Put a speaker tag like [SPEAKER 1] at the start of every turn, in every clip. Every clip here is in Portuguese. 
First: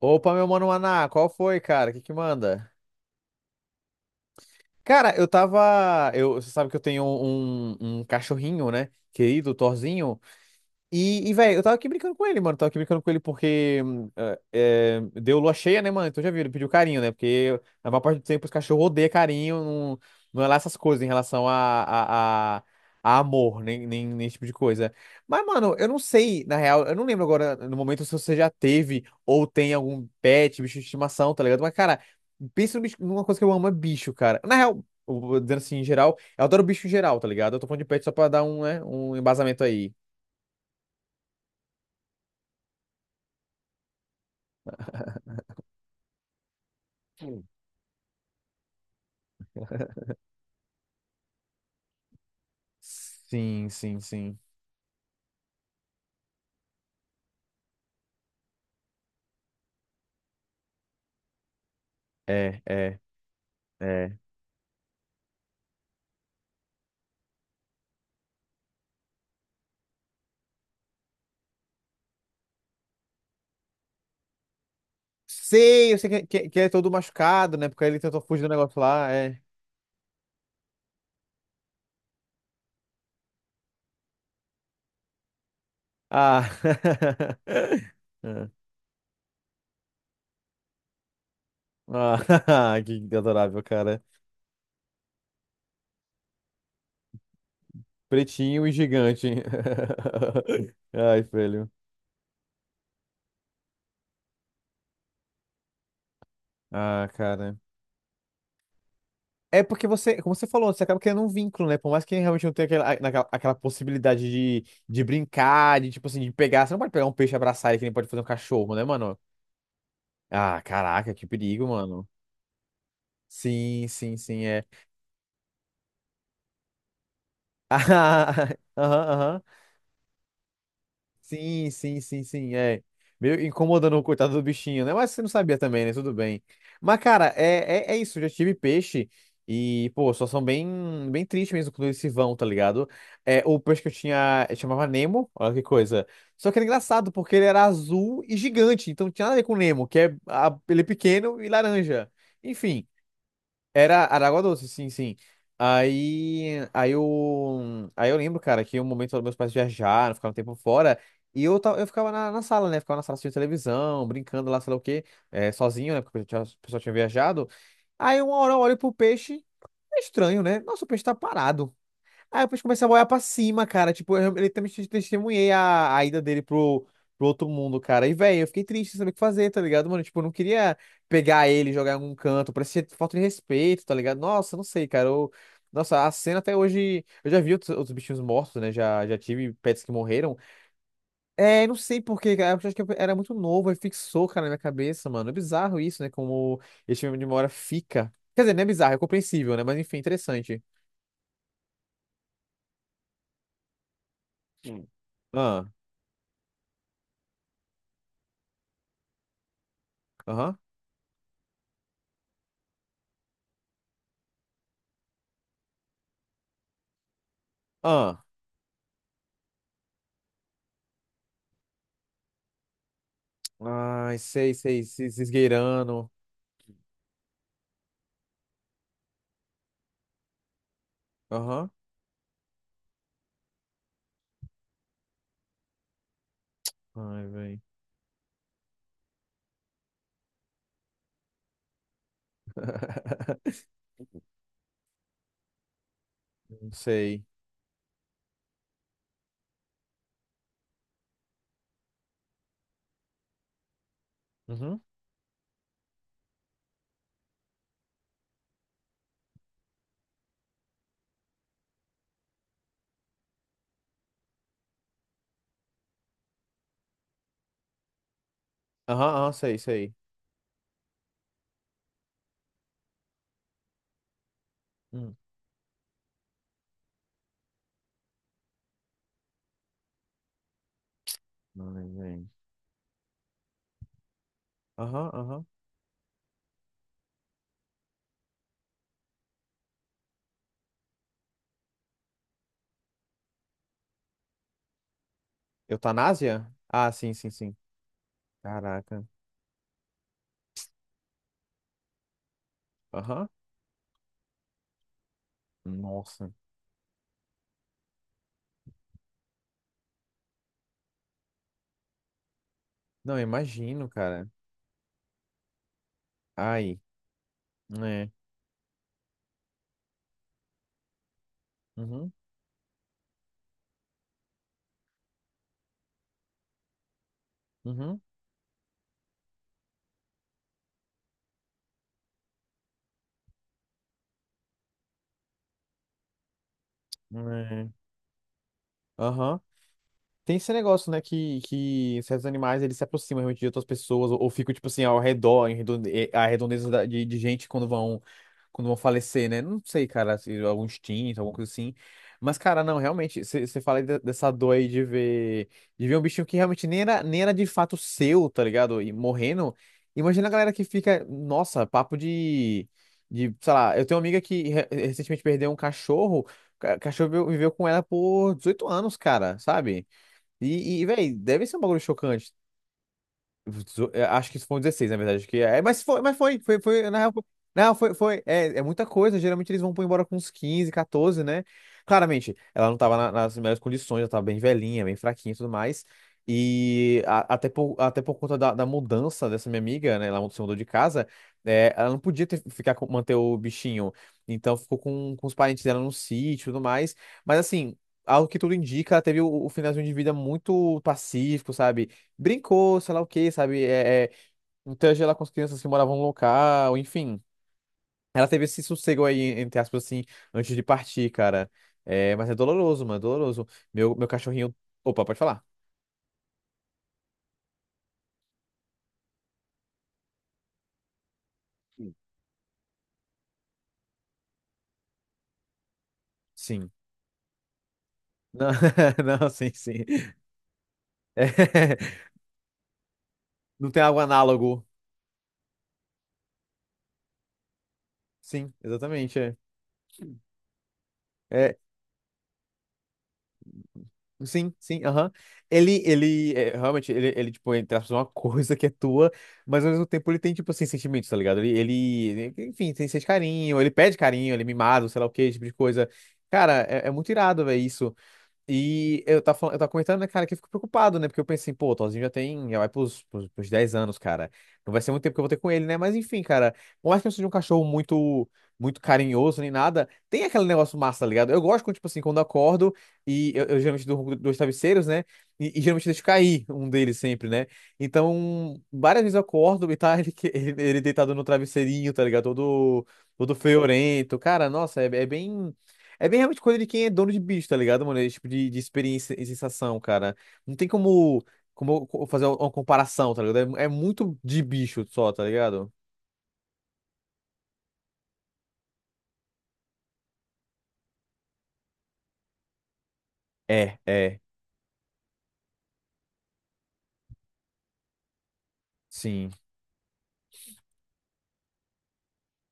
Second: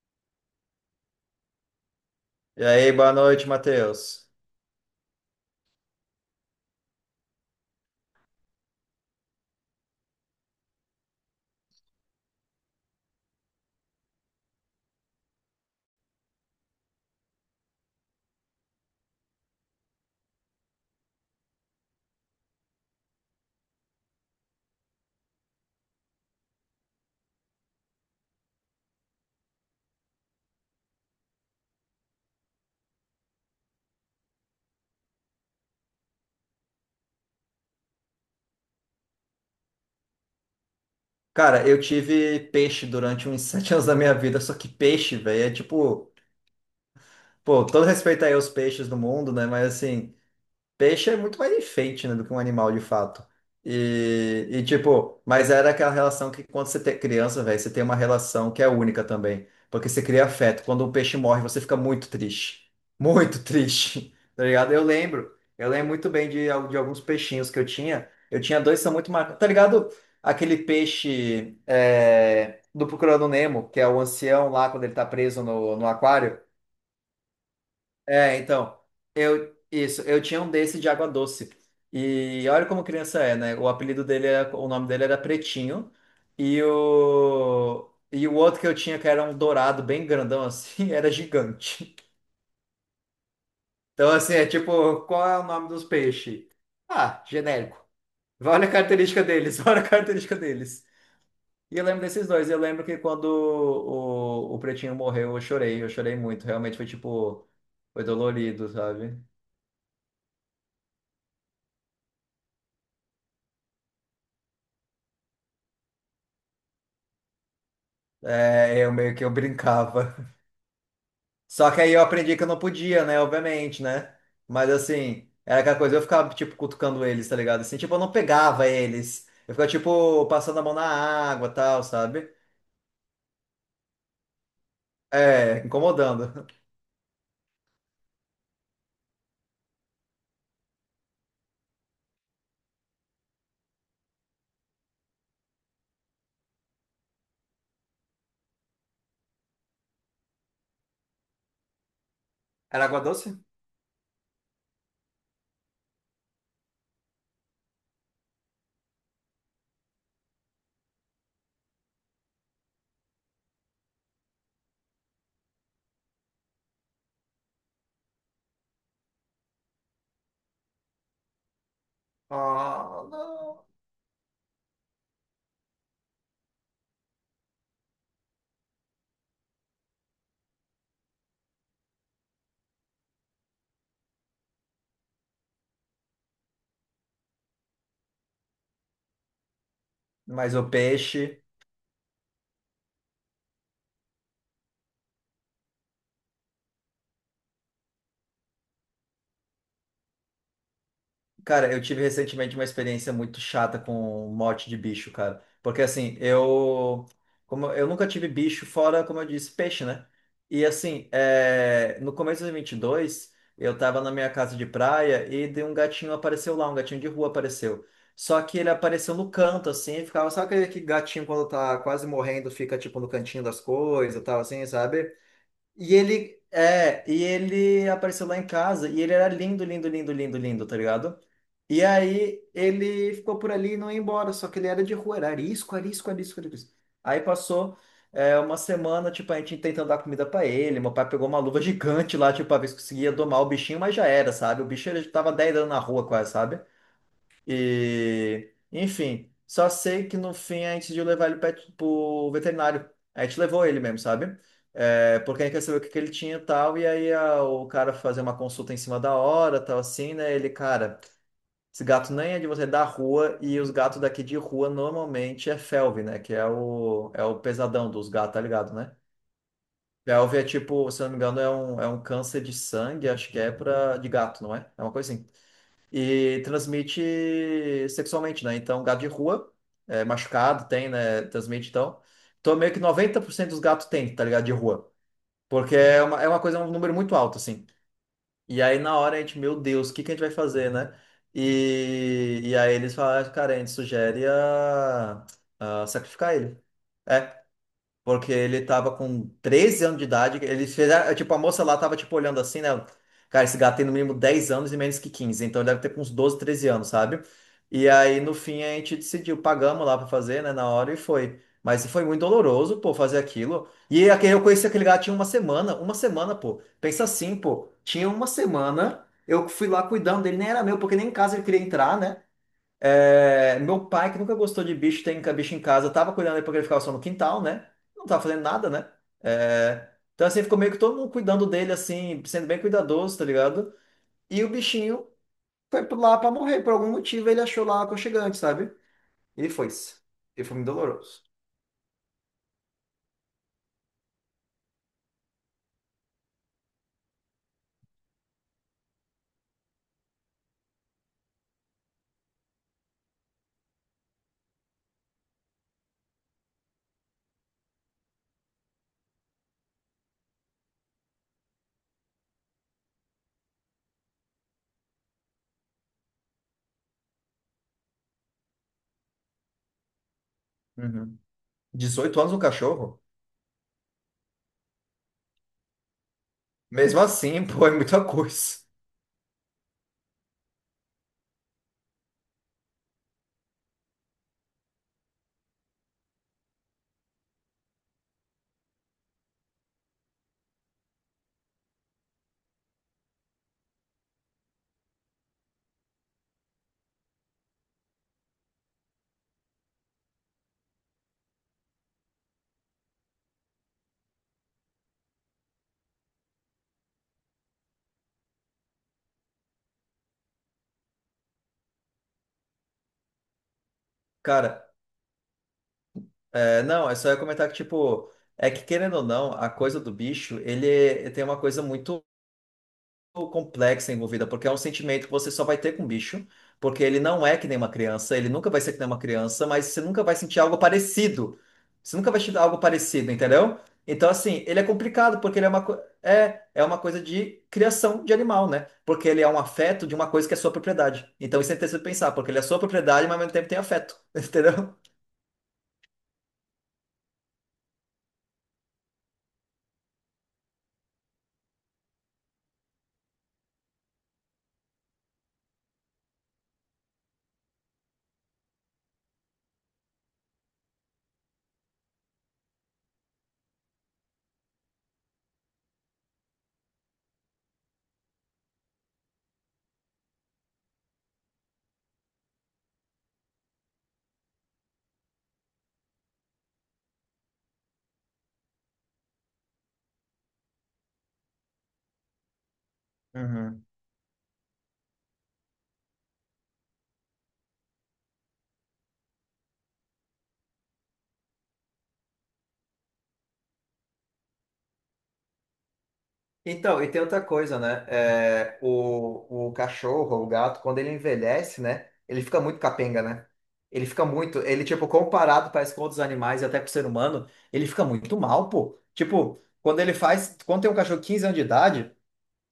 [SPEAKER 1] Opa, meu mano Maná, qual foi, cara? O que que
[SPEAKER 2] E
[SPEAKER 1] manda?
[SPEAKER 2] aí, boa noite, Matheus.
[SPEAKER 1] Cara, eu tava. Eu, você sabe que eu tenho um cachorrinho, né? Querido, Thorzinho. E velho, eu tava aqui brincando com ele, mano. Tava aqui brincando com ele porque deu lua cheia, né, mano? Então já viu, ele pediu carinho, né? Porque a maior parte do tempo os cachorros odeiam carinho, não, não é lá essas coisas em relação a amor, nem esse tipo de coisa. Mas, mano, eu não sei, na real, eu não lembro agora no momento se você já teve ou tem algum pet, bicho de estimação, tá ligado? Mas, cara, pensa no bicho- numa coisa que eu amo, é bicho, cara. Na real, eu vou dizendo assim, em geral, eu adoro bicho em geral, tá ligado? Eu tô falando de pet só pra dar um, né, um embasamento aí.
[SPEAKER 2] Cara, eu tive peixe durante uns 7 anos da minha vida, só que peixe, velho, é tipo, pô, todo respeito aí aos peixes do mundo, né? Mas assim, peixe é muito mais enfeite, né, do que um animal de fato.
[SPEAKER 1] Sim, sim, sim.
[SPEAKER 2] E, tipo, mas era aquela relação que quando você tem criança, velho, você tem uma relação que é única também. Porque você cria afeto. Quando um peixe morre, você fica muito
[SPEAKER 1] É,
[SPEAKER 2] triste.
[SPEAKER 1] é,
[SPEAKER 2] Muito triste.
[SPEAKER 1] é.
[SPEAKER 2] Tá ligado? Eu lembro. Eu lembro muito bem de, de alguns peixinhos que eu tinha. Eu tinha dois que são muito marcados. Tá ligado? Aquele peixe é, do Procurando Nemo, que é o ancião lá quando ele tá preso no
[SPEAKER 1] Sei, eu sei que, é, que,
[SPEAKER 2] aquário.
[SPEAKER 1] é, que é todo machucado, né? Porque ele tentou
[SPEAKER 2] É,
[SPEAKER 1] fugir do negócio
[SPEAKER 2] então,
[SPEAKER 1] lá, é.
[SPEAKER 2] eu isso, eu tinha um desse de água doce. E olha como criança é, né? O apelido dele era, o nome dele era Pretinho,
[SPEAKER 1] Ah.
[SPEAKER 2] e o e o
[SPEAKER 1] É.
[SPEAKER 2] outro que eu tinha que era um dourado bem grandão assim, era gigante.
[SPEAKER 1] Ah, que adorável, cara.
[SPEAKER 2] Então assim, é tipo, qual é o nome dos peixes? Ah, genérico.
[SPEAKER 1] Pretinho
[SPEAKER 2] Olha a
[SPEAKER 1] e
[SPEAKER 2] característica
[SPEAKER 1] gigante.
[SPEAKER 2] deles, olha a característica deles.
[SPEAKER 1] Ai, velho.
[SPEAKER 2] E eu lembro desses dois, eu lembro que quando o Pretinho morreu, eu chorei muito, realmente foi
[SPEAKER 1] Ah,
[SPEAKER 2] tipo,
[SPEAKER 1] cara.
[SPEAKER 2] foi dolorido, sabe?
[SPEAKER 1] É porque você, como você falou, você acaba criando um vínculo, né? Por mais que realmente não tenha aquela possibilidade de brincar, de tipo assim, de pegar. Você não pode pegar um peixe e abraçar ele que nem pode fazer um cachorro,
[SPEAKER 2] É,
[SPEAKER 1] né,
[SPEAKER 2] eu meio
[SPEAKER 1] mano?
[SPEAKER 2] que eu brincava.
[SPEAKER 1] Ah, caraca, que perigo,
[SPEAKER 2] Só que aí eu
[SPEAKER 1] mano.
[SPEAKER 2] aprendi que eu não podia, né? Obviamente,
[SPEAKER 1] Sim,
[SPEAKER 2] né?
[SPEAKER 1] sim, sim, é.
[SPEAKER 2] Mas assim, era aquela coisa, eu ficava, tipo, cutucando eles, tá ligado? Assim,
[SPEAKER 1] ah.
[SPEAKER 2] tipo, eu não pegava
[SPEAKER 1] Aham,
[SPEAKER 2] eles.
[SPEAKER 1] aham.
[SPEAKER 2] Eu ficava, tipo, passando a mão na água,
[SPEAKER 1] Sim,
[SPEAKER 2] tal,
[SPEAKER 1] sim, sim,
[SPEAKER 2] sabe?
[SPEAKER 1] sim, é. Meio incomodando o coitado do bichinho, né? Mas você não sabia
[SPEAKER 2] É,
[SPEAKER 1] também, né? Tudo bem.
[SPEAKER 2] incomodando.
[SPEAKER 1] Mas, cara, é isso. Eu já tive peixe e, pô, só são bem, bem triste mesmo quando eles se vão, tá ligado? É, o peixe que eu tinha eu chamava Nemo, olha que coisa. Só que era engraçado porque ele era azul e gigante, então não tinha nada a ver com o Nemo, que é, ele é pequeno e laranja.
[SPEAKER 2] Era
[SPEAKER 1] Enfim.
[SPEAKER 2] água doce?
[SPEAKER 1] Era Aragua Doce, sim, sim. Aí eu lembro, cara, que um momento meus pais viajaram, ficaram um tempo fora, e eu ficava na sala, né? Ficava na sala assistindo televisão, brincando lá, sei lá o quê, sozinho, né? Porque o pessoal tinha viajado. Aí uma hora eu olho pro peixe, é estranho, né? Nossa, o peixe tá parado. Aí depois começa a
[SPEAKER 2] Ah,
[SPEAKER 1] olhar pra
[SPEAKER 2] não.
[SPEAKER 1] cima, cara. Tipo, eu literalmente testemunhei a ida dele pro outro mundo, cara. E, velho, eu fiquei triste, sem saber o que fazer, tá ligado, mano? Tipo, eu não queria pegar ele, e jogar em algum canto. Parecia falta de respeito, tá ligado? Nossa, não sei, cara. Eu- Nossa, a cena até hoje. Eu já vi outros bichinhos mortos, né? Já tive pets que morreram.
[SPEAKER 2] Mas o peixe.
[SPEAKER 1] É, não sei por quê, cara. Eu acho que eu era muito novo e fixou, cara, na minha cabeça, mano. É bizarro isso, né? Como esse filme de memória fica. Quer dizer, não é bizarro, é compreensível, né? Mas enfim, interessante.
[SPEAKER 2] Cara, eu tive recentemente uma experiência muito chata com morte de
[SPEAKER 1] Sim.
[SPEAKER 2] bicho, cara.
[SPEAKER 1] Ah,
[SPEAKER 2] Porque assim, eu, como eu nunca tive bicho fora, como eu disse, peixe, né?
[SPEAKER 1] aham.
[SPEAKER 2] E assim, é, no começo de 22, eu tava na minha casa de praia e de um gatinho apareceu lá, um gatinho de rua apareceu.
[SPEAKER 1] Ah,
[SPEAKER 2] Só que ele apareceu no canto, assim, ficava, sabe aquele que gatinho quando tá quase morrendo, fica tipo no cantinho das coisas,
[SPEAKER 1] ai,
[SPEAKER 2] e tal,
[SPEAKER 1] sei,
[SPEAKER 2] assim,
[SPEAKER 1] sei,
[SPEAKER 2] sabe?
[SPEAKER 1] se
[SPEAKER 2] E
[SPEAKER 1] esgueirando.
[SPEAKER 2] ele, é, e ele apareceu lá em casa e ele era lindo, lindo, lindo, lindo, lindo, tá ligado?
[SPEAKER 1] Aham.
[SPEAKER 2] E aí ele ficou por ali e não ia embora, só que ele era de rua, era arisco, arisco, arisco, arisco. Aí
[SPEAKER 1] Ai, velho.
[SPEAKER 2] passou uma semana, tipo, a gente tentando dar comida pra ele. Meu pai pegou uma luva gigante lá, tipo, pra ver se conseguia domar o bichinho, mas já era, sabe? O bicho ele tava 10 anos na rua quase, sabe?
[SPEAKER 1] Não sei.
[SPEAKER 2] E, enfim, só sei que no fim a gente decidiu levar ele pro veterinário. A gente levou ele mesmo, sabe?
[SPEAKER 1] Uhum.
[SPEAKER 2] É, porque a gente quer saber o que que ele tinha e tal, e aí o cara fazer uma consulta em cima da hora, tal assim, né? Ele, cara. Esse gato nem é de você da rua, e os gatos daqui de rua normalmente é felve, né? Que é o pesadão dos gatos, tá ligado, né?
[SPEAKER 1] Aham, aham, sei, sei.
[SPEAKER 2] Felve é tipo, se eu não me engano, é um câncer de sangue, acho que é pra, de gato, não é? É uma coisa
[SPEAKER 1] Hum.
[SPEAKER 2] assim. E transmite sexualmente, né? Então, gato de rua, é, machucado, tem, né? Transmite,
[SPEAKER 1] Ai,
[SPEAKER 2] então.
[SPEAKER 1] velho.
[SPEAKER 2] Então, meio que 90% dos gatos tem, tá ligado, de rua.
[SPEAKER 1] Aham, aham.
[SPEAKER 2] Porque é uma coisa, um número muito alto, assim. E aí na hora a gente, meu Deus, o que que a gente vai fazer, né? E aí eles falaram, "Ah, cara, a gente sugere a sacrificar
[SPEAKER 1] Eutanásia?
[SPEAKER 2] ele.
[SPEAKER 1] Ah, sim, sim,
[SPEAKER 2] É,
[SPEAKER 1] sim.
[SPEAKER 2] porque ele tava
[SPEAKER 1] Caraca.
[SPEAKER 2] com 13 anos de idade. Eles fizeram. Tipo, a moça lá tava, tipo, olhando assim, né?
[SPEAKER 1] Aham.
[SPEAKER 2] Cara, esse gato tem no mínimo 10 anos e menos que 15. Então ele deve ter com uns
[SPEAKER 1] Nossa.
[SPEAKER 2] 12, 13 anos, sabe? E aí, no fim, a gente decidiu, pagamos lá pra fazer, né? Na hora e foi. Mas foi muito doloroso, pô, fazer
[SPEAKER 1] Não,
[SPEAKER 2] aquilo.
[SPEAKER 1] imagino,
[SPEAKER 2] E
[SPEAKER 1] cara.
[SPEAKER 2] aquele, eu conheci aquele gato tinha uma semana. Uma semana, pô.
[SPEAKER 1] Ai.
[SPEAKER 2] Pensa assim, pô.
[SPEAKER 1] É.
[SPEAKER 2] Tinha uma semana. Eu fui lá cuidando dele, nem era meu, porque nem em casa ele queria entrar,
[SPEAKER 1] Uhum.
[SPEAKER 2] né? É, meu pai, que nunca gostou de bicho, tem bicho em casa, tava cuidando dele porque ele ficava só no quintal, né?
[SPEAKER 1] Uhum.
[SPEAKER 2] Não tava fazendo nada, né? É, então, assim, ficou meio que todo mundo cuidando dele, assim, sendo bem cuidadoso, tá ligado? E o bichinho foi lá pra morrer, por algum motivo ele achou
[SPEAKER 1] É.
[SPEAKER 2] lá aconchegante, sabe?
[SPEAKER 1] Aham.
[SPEAKER 2] E foi-se.
[SPEAKER 1] Tem
[SPEAKER 2] E
[SPEAKER 1] esse
[SPEAKER 2] foi muito
[SPEAKER 1] negócio, né,
[SPEAKER 2] doloroso.
[SPEAKER 1] que certos animais eles se aproximam realmente de outras pessoas, ou ficam, tipo assim, ao redor, a redondeza de gente quando vão falecer, né? Não sei, cara, se algum instinto, alguma coisa assim. Mas, cara, não, realmente, você fala aí dessa dor aí de ver um bichinho que realmente nem era de fato seu, tá ligado? E morrendo. Imagina a galera que fica, nossa, papo de, sei lá, eu tenho uma amiga que recentemente perdeu um cachorro, o cachorro viveu com ela por 18 anos, cara, sabe? E velho,
[SPEAKER 2] Uhum.
[SPEAKER 1] deve ser um bagulho
[SPEAKER 2] 18 anos
[SPEAKER 1] chocante.
[SPEAKER 2] um cachorro?
[SPEAKER 1] Acho que isso foi um 16, na verdade. Que é, mas foi, foi, foi, na
[SPEAKER 2] Mesmo
[SPEAKER 1] real, foi,
[SPEAKER 2] assim, pô, é
[SPEAKER 1] na foi,
[SPEAKER 2] muita
[SPEAKER 1] foi. É,
[SPEAKER 2] coisa.
[SPEAKER 1] é muita coisa. Geralmente eles vão pôr embora com uns 15 14, né? Claramente, ela não tava nas melhores condições, ela tava bem velhinha, bem fraquinha e tudo mais. E até por conta da mudança dessa minha amiga, né? Ela se mudou de casa, é, ela não podia ficar manter o bichinho. Então ficou com os parentes dela no sítio e tudo mais. Mas assim, ao que tudo indica, ela teve o finalzinho de vida muito pacífico, sabe? Brincou, sei lá o quê, sabe? Interagiu lá com as crianças que moravam no local, enfim. Ela teve esse sossego aí, entre aspas, assim, antes de partir, cara. É, mas é doloroso, mano, é doloroso. Meu cachorrinho.
[SPEAKER 2] Cara,
[SPEAKER 1] Opa, pode falar?
[SPEAKER 2] é, não, é só eu comentar que, tipo, é que querendo ou não, a coisa do bicho, ele tem uma coisa
[SPEAKER 1] Sim.
[SPEAKER 2] muito complexa envolvida, porque é um sentimento que você só vai ter com o bicho,
[SPEAKER 1] Sim.
[SPEAKER 2] porque ele não é que nem uma criança, ele
[SPEAKER 1] Não,
[SPEAKER 2] nunca vai ser que nem uma
[SPEAKER 1] não,
[SPEAKER 2] criança,
[SPEAKER 1] sim,
[SPEAKER 2] mas você
[SPEAKER 1] sim.
[SPEAKER 2] nunca vai sentir algo
[SPEAKER 1] É,
[SPEAKER 2] parecido. Você nunca vai sentir algo parecido, entendeu?
[SPEAKER 1] não tem algo
[SPEAKER 2] Então, assim, ele é
[SPEAKER 1] análogo.
[SPEAKER 2] complicado, porque ele é uma, é uma coisa de criação de animal,
[SPEAKER 1] Sim,
[SPEAKER 2] né? Porque
[SPEAKER 1] exatamente.
[SPEAKER 2] ele é
[SPEAKER 1] É.
[SPEAKER 2] um afeto de uma coisa que é sua propriedade. Então, isso é
[SPEAKER 1] É,
[SPEAKER 2] interessante pensar, porque ele é sua propriedade, mas ao mesmo tempo tem afeto,
[SPEAKER 1] sim,
[SPEAKER 2] entendeu?
[SPEAKER 1] sim, aham. Ele, tipo, entre aspas, é uma coisa que é tua, mas ao mesmo tempo ele tem, tipo, assim, sentimentos, tá ligado? Ele, enfim, tem sente carinho, ele pede carinho, ele é mimado, sei lá o que, esse tipo de coisa. Cara, é muito irado, velho, isso. E eu tava, comentando, né, cara, que eu fico preocupado, né? Porque eu pensei, pô, o Thorzinho já tem, já vai pros 10 anos, cara. Não vai ser muito tempo que eu vou ter com ele, né? Mas enfim, cara, por mais que eu seja um cachorro muito, muito carinhoso nem nada, tem aquele negócio massa, tá ligado? Eu gosto quando, tipo assim, quando eu acordo e eu geralmente durmo com 2 travesseiros, né? E geralmente deixo cair um deles sempre, né? Então, várias vezes eu acordo e tá ele, ele deitado no travesseirinho, tá ligado? Todo, todo
[SPEAKER 2] Uhum.
[SPEAKER 1] feorento. Cara, nossa, é bem. É bem realmente coisa de quem é dono de bicho, tá ligado, mano? Esse tipo de experiência e sensação, cara. Não tem como, como eu fazer uma comparação, tá ligado? É, é muito de bicho só, tá ligado?
[SPEAKER 2] Então, e tem outra coisa, né? É, o cachorro, o gato, quando ele envelhece, né? Ele fica muito capenga, né?
[SPEAKER 1] É,
[SPEAKER 2] Ele fica
[SPEAKER 1] é.
[SPEAKER 2] muito. Ele, tipo, comparado, parece com outros animais e até com o ser humano, ele fica muito mal, pô.
[SPEAKER 1] Sim.
[SPEAKER 2] Tipo, quando ele faz. Quando tem um cachorro de 15 anos de idade,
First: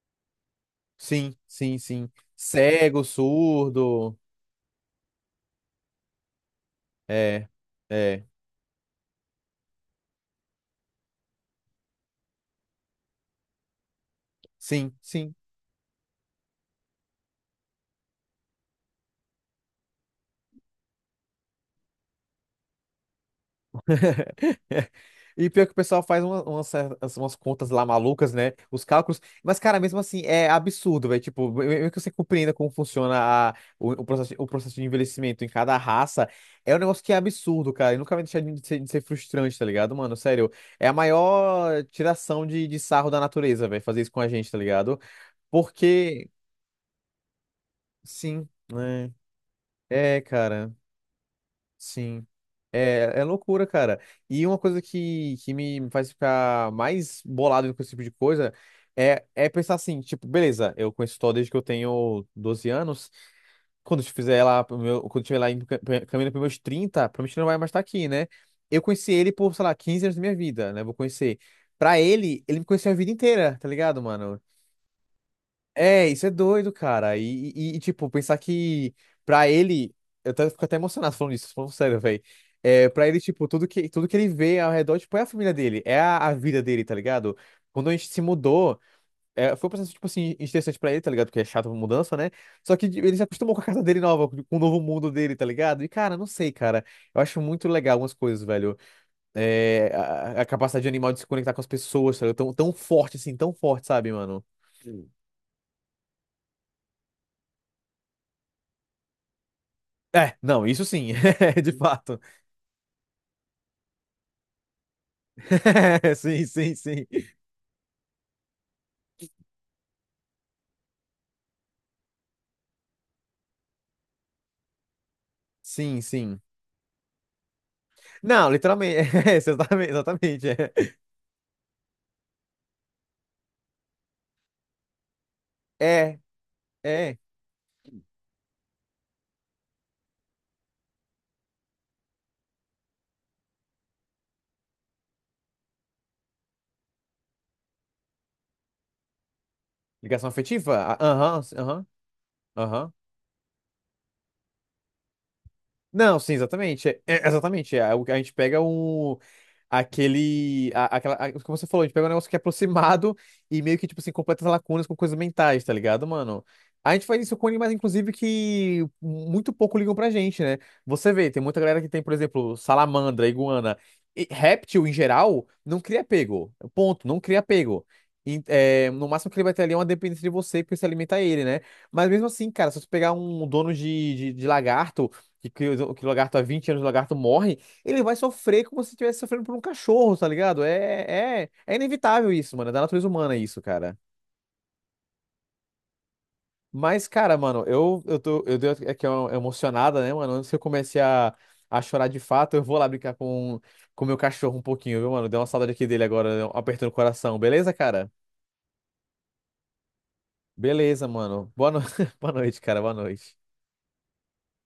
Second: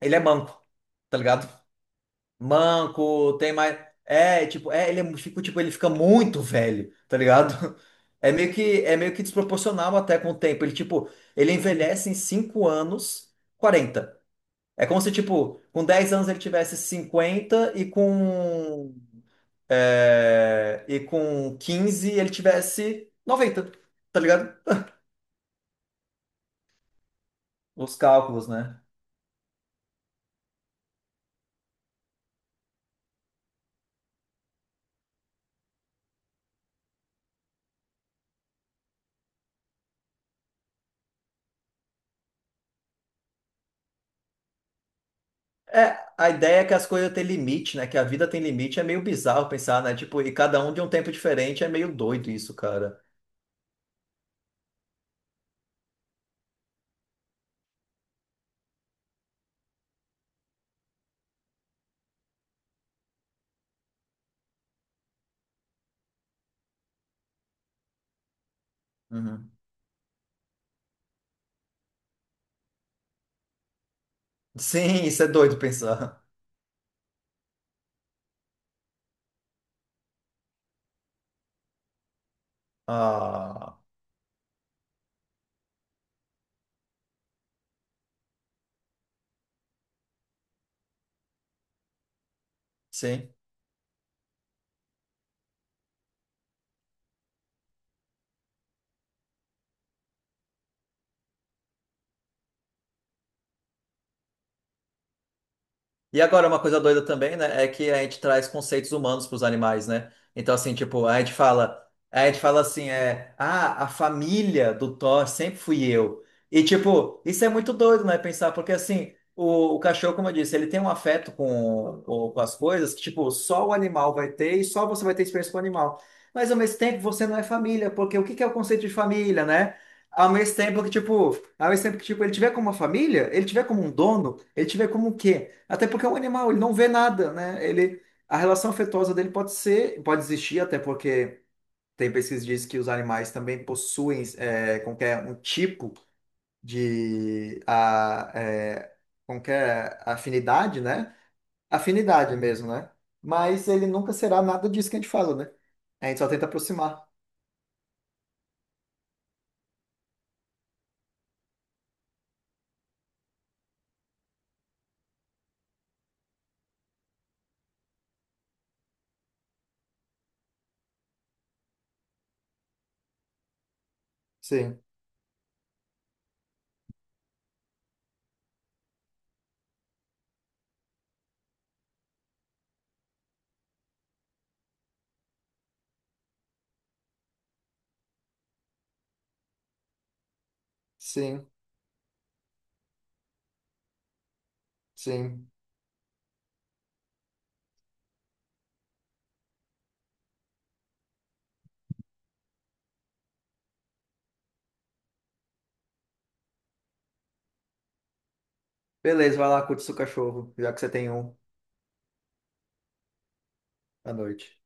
[SPEAKER 2] ele é manco, tá
[SPEAKER 1] Sim,
[SPEAKER 2] ligado?
[SPEAKER 1] sim, sim. Cego,
[SPEAKER 2] Manco, tem mais.
[SPEAKER 1] surdo.
[SPEAKER 2] É, tipo, é, ele é, tipo, ele fica muito velho, tá
[SPEAKER 1] É,
[SPEAKER 2] ligado?
[SPEAKER 1] é.
[SPEAKER 2] É meio que desproporcional até com o tempo. Ele, tipo, ele envelhece em 5 anos, 40. É
[SPEAKER 1] Sim,
[SPEAKER 2] como se,
[SPEAKER 1] sim.
[SPEAKER 2] tipo, com 10 anos ele tivesse 50 e e com 15 ele tivesse 90. Tá ligado?
[SPEAKER 1] E pior que o pessoal faz umas contas lá
[SPEAKER 2] Os
[SPEAKER 1] malucas,
[SPEAKER 2] cálculos,
[SPEAKER 1] né?
[SPEAKER 2] né?
[SPEAKER 1] Os cálculos. Mas, cara, mesmo assim, é absurdo, velho. Tipo, mesmo que você compreenda como funciona o processo de envelhecimento em cada raça, é um negócio que é absurdo, cara. E nunca vai deixar de ser frustrante, tá ligado, mano? Sério, é a maior tiração de sarro da natureza, velho, fazer isso com a gente, tá ligado?
[SPEAKER 2] É, a
[SPEAKER 1] Porque,
[SPEAKER 2] ideia é que as coisas têm limite, né? Que a vida tem
[SPEAKER 1] sim,
[SPEAKER 2] limite, é meio
[SPEAKER 1] né?
[SPEAKER 2] bizarro pensar, né? Tipo,
[SPEAKER 1] É,
[SPEAKER 2] e cada um
[SPEAKER 1] cara.
[SPEAKER 2] de um tempo diferente, é meio
[SPEAKER 1] Sim.
[SPEAKER 2] doido isso, cara.
[SPEAKER 1] É, é loucura, cara. E uma coisa que, me faz ficar mais bolado com esse tipo de coisa é, é pensar assim, tipo, beleza, eu conheço história desde que eu tenho 12 anos. Quando eu fizer lá, pro meu, quando eu estiver lá indo caminhando para meus 30 provavelmente não vai mais estar aqui, né? Eu conheci ele
[SPEAKER 2] Uhum.
[SPEAKER 1] por, sei lá, 15 anos da minha vida, né? Vou conhecer. Pra ele, ele me conheceu a vida inteira, tá ligado, mano?
[SPEAKER 2] Sim, isso é doido
[SPEAKER 1] É,
[SPEAKER 2] pensar.
[SPEAKER 1] isso é doido, cara. E, tipo, pensar que pra ele. Eu até, fico até emocionado falando isso, falando sério, velho. É, pra ele, tipo,
[SPEAKER 2] Ah,
[SPEAKER 1] tudo que ele vê ao redor, tipo, é a família dele, é a vida dele, tá ligado? Quando a gente se mudou, é, foi um processo, tipo assim, interessante pra ele, tá ligado? Porque é chato a mudança, né? Só que ele se
[SPEAKER 2] sim.
[SPEAKER 1] acostumou com a casa dele nova, com o novo mundo dele, tá ligado? E, cara, não sei, cara. Eu acho muito legal algumas coisas, velho. É, a capacidade de animal de se conectar com as pessoas, tá ligado? Tão, tão forte, assim, tão forte, sabe, mano?
[SPEAKER 2] E agora, uma coisa doida também, né, é que a gente traz conceitos humanos para os animais, né?
[SPEAKER 1] É,
[SPEAKER 2] Então,
[SPEAKER 1] não,
[SPEAKER 2] assim,
[SPEAKER 1] isso
[SPEAKER 2] tipo,
[SPEAKER 1] sim,
[SPEAKER 2] a gente
[SPEAKER 1] de
[SPEAKER 2] fala,
[SPEAKER 1] fato.
[SPEAKER 2] a gente fala assim, é, ah, a família do Thor sempre fui eu.
[SPEAKER 1] Sim,
[SPEAKER 2] E,
[SPEAKER 1] sim, sim.
[SPEAKER 2] tipo, isso é muito doido, né, pensar, porque, assim, o cachorro, como eu disse, ele tem um afeto com as coisas que, tipo, só o animal vai ter e só você vai ter experiência com o
[SPEAKER 1] Sim,
[SPEAKER 2] animal.
[SPEAKER 1] sim.
[SPEAKER 2] Mas, ao mesmo tempo, você não é família, porque o que que é
[SPEAKER 1] Não,
[SPEAKER 2] o conceito de
[SPEAKER 1] literalmente, é,
[SPEAKER 2] família, né?
[SPEAKER 1] exatamente,
[SPEAKER 2] Ao
[SPEAKER 1] exatamente.
[SPEAKER 2] mesmo tempo que, tipo, ao mesmo tempo que, tipo, ele tiver como uma família, ele tiver como um dono, ele tiver como o quê? Até porque é um
[SPEAKER 1] É.
[SPEAKER 2] animal, ele não vê
[SPEAKER 1] É.
[SPEAKER 2] nada, né? Ele, a relação afetuosa dele pode ser, pode existir, até porque tem pesquisa que diz que os animais também possuem é, qualquer um tipo de a, é, qualquer
[SPEAKER 1] Ligação afetiva?
[SPEAKER 2] afinidade,
[SPEAKER 1] Ah,
[SPEAKER 2] né?
[SPEAKER 1] aham, aham,
[SPEAKER 2] Afinidade mesmo, né?
[SPEAKER 1] aham.
[SPEAKER 2] Mas ele nunca será nada disso que a gente fala, né? A gente
[SPEAKER 1] Não,
[SPEAKER 2] só
[SPEAKER 1] sim,
[SPEAKER 2] tenta
[SPEAKER 1] exatamente.
[SPEAKER 2] aproximar.
[SPEAKER 1] Exatamente. É, o a gente pega um. Aquele. Como você falou, a gente pega um negócio que é aproximado e meio que, tipo assim, completa as lacunas com coisas mentais, tá ligado, mano? A gente faz isso com animais, inclusive, que muito pouco ligam pra gente, né? Você vê, tem muita galera que tem, por exemplo, salamandra, iguana. E
[SPEAKER 2] Sim,
[SPEAKER 1] réptil, em geral, não cria apego. Ponto, não cria apego. E, é, no máximo que ele vai ter ali é uma dependência de você, porque você alimenta ele, né? Mas mesmo assim, cara, se você pegar um dono de, de lagarto o que o lagarto há 20 anos, o lagarto morre, ele vai sofrer como se estivesse sofrendo por um cachorro, tá ligado?
[SPEAKER 2] sim,
[SPEAKER 1] É inevitável isso, mano. É da natureza humana isso, cara.
[SPEAKER 2] sim.
[SPEAKER 1] Mas, cara, mano, eu dei aqui uma emocionada, né, mano? Antes que eu comece a chorar de fato, eu vou lá brincar com o meu cachorro um pouquinho, viu, mano? Deu uma saudade aqui dele agora, né? Apertando o coração. Beleza, cara?
[SPEAKER 2] Beleza, vai lá, curte seu cachorro, já que você
[SPEAKER 1] Beleza,
[SPEAKER 2] tem um
[SPEAKER 1] mano. Boa no... Boa noite, cara. Boa noite.
[SPEAKER 2] à noite.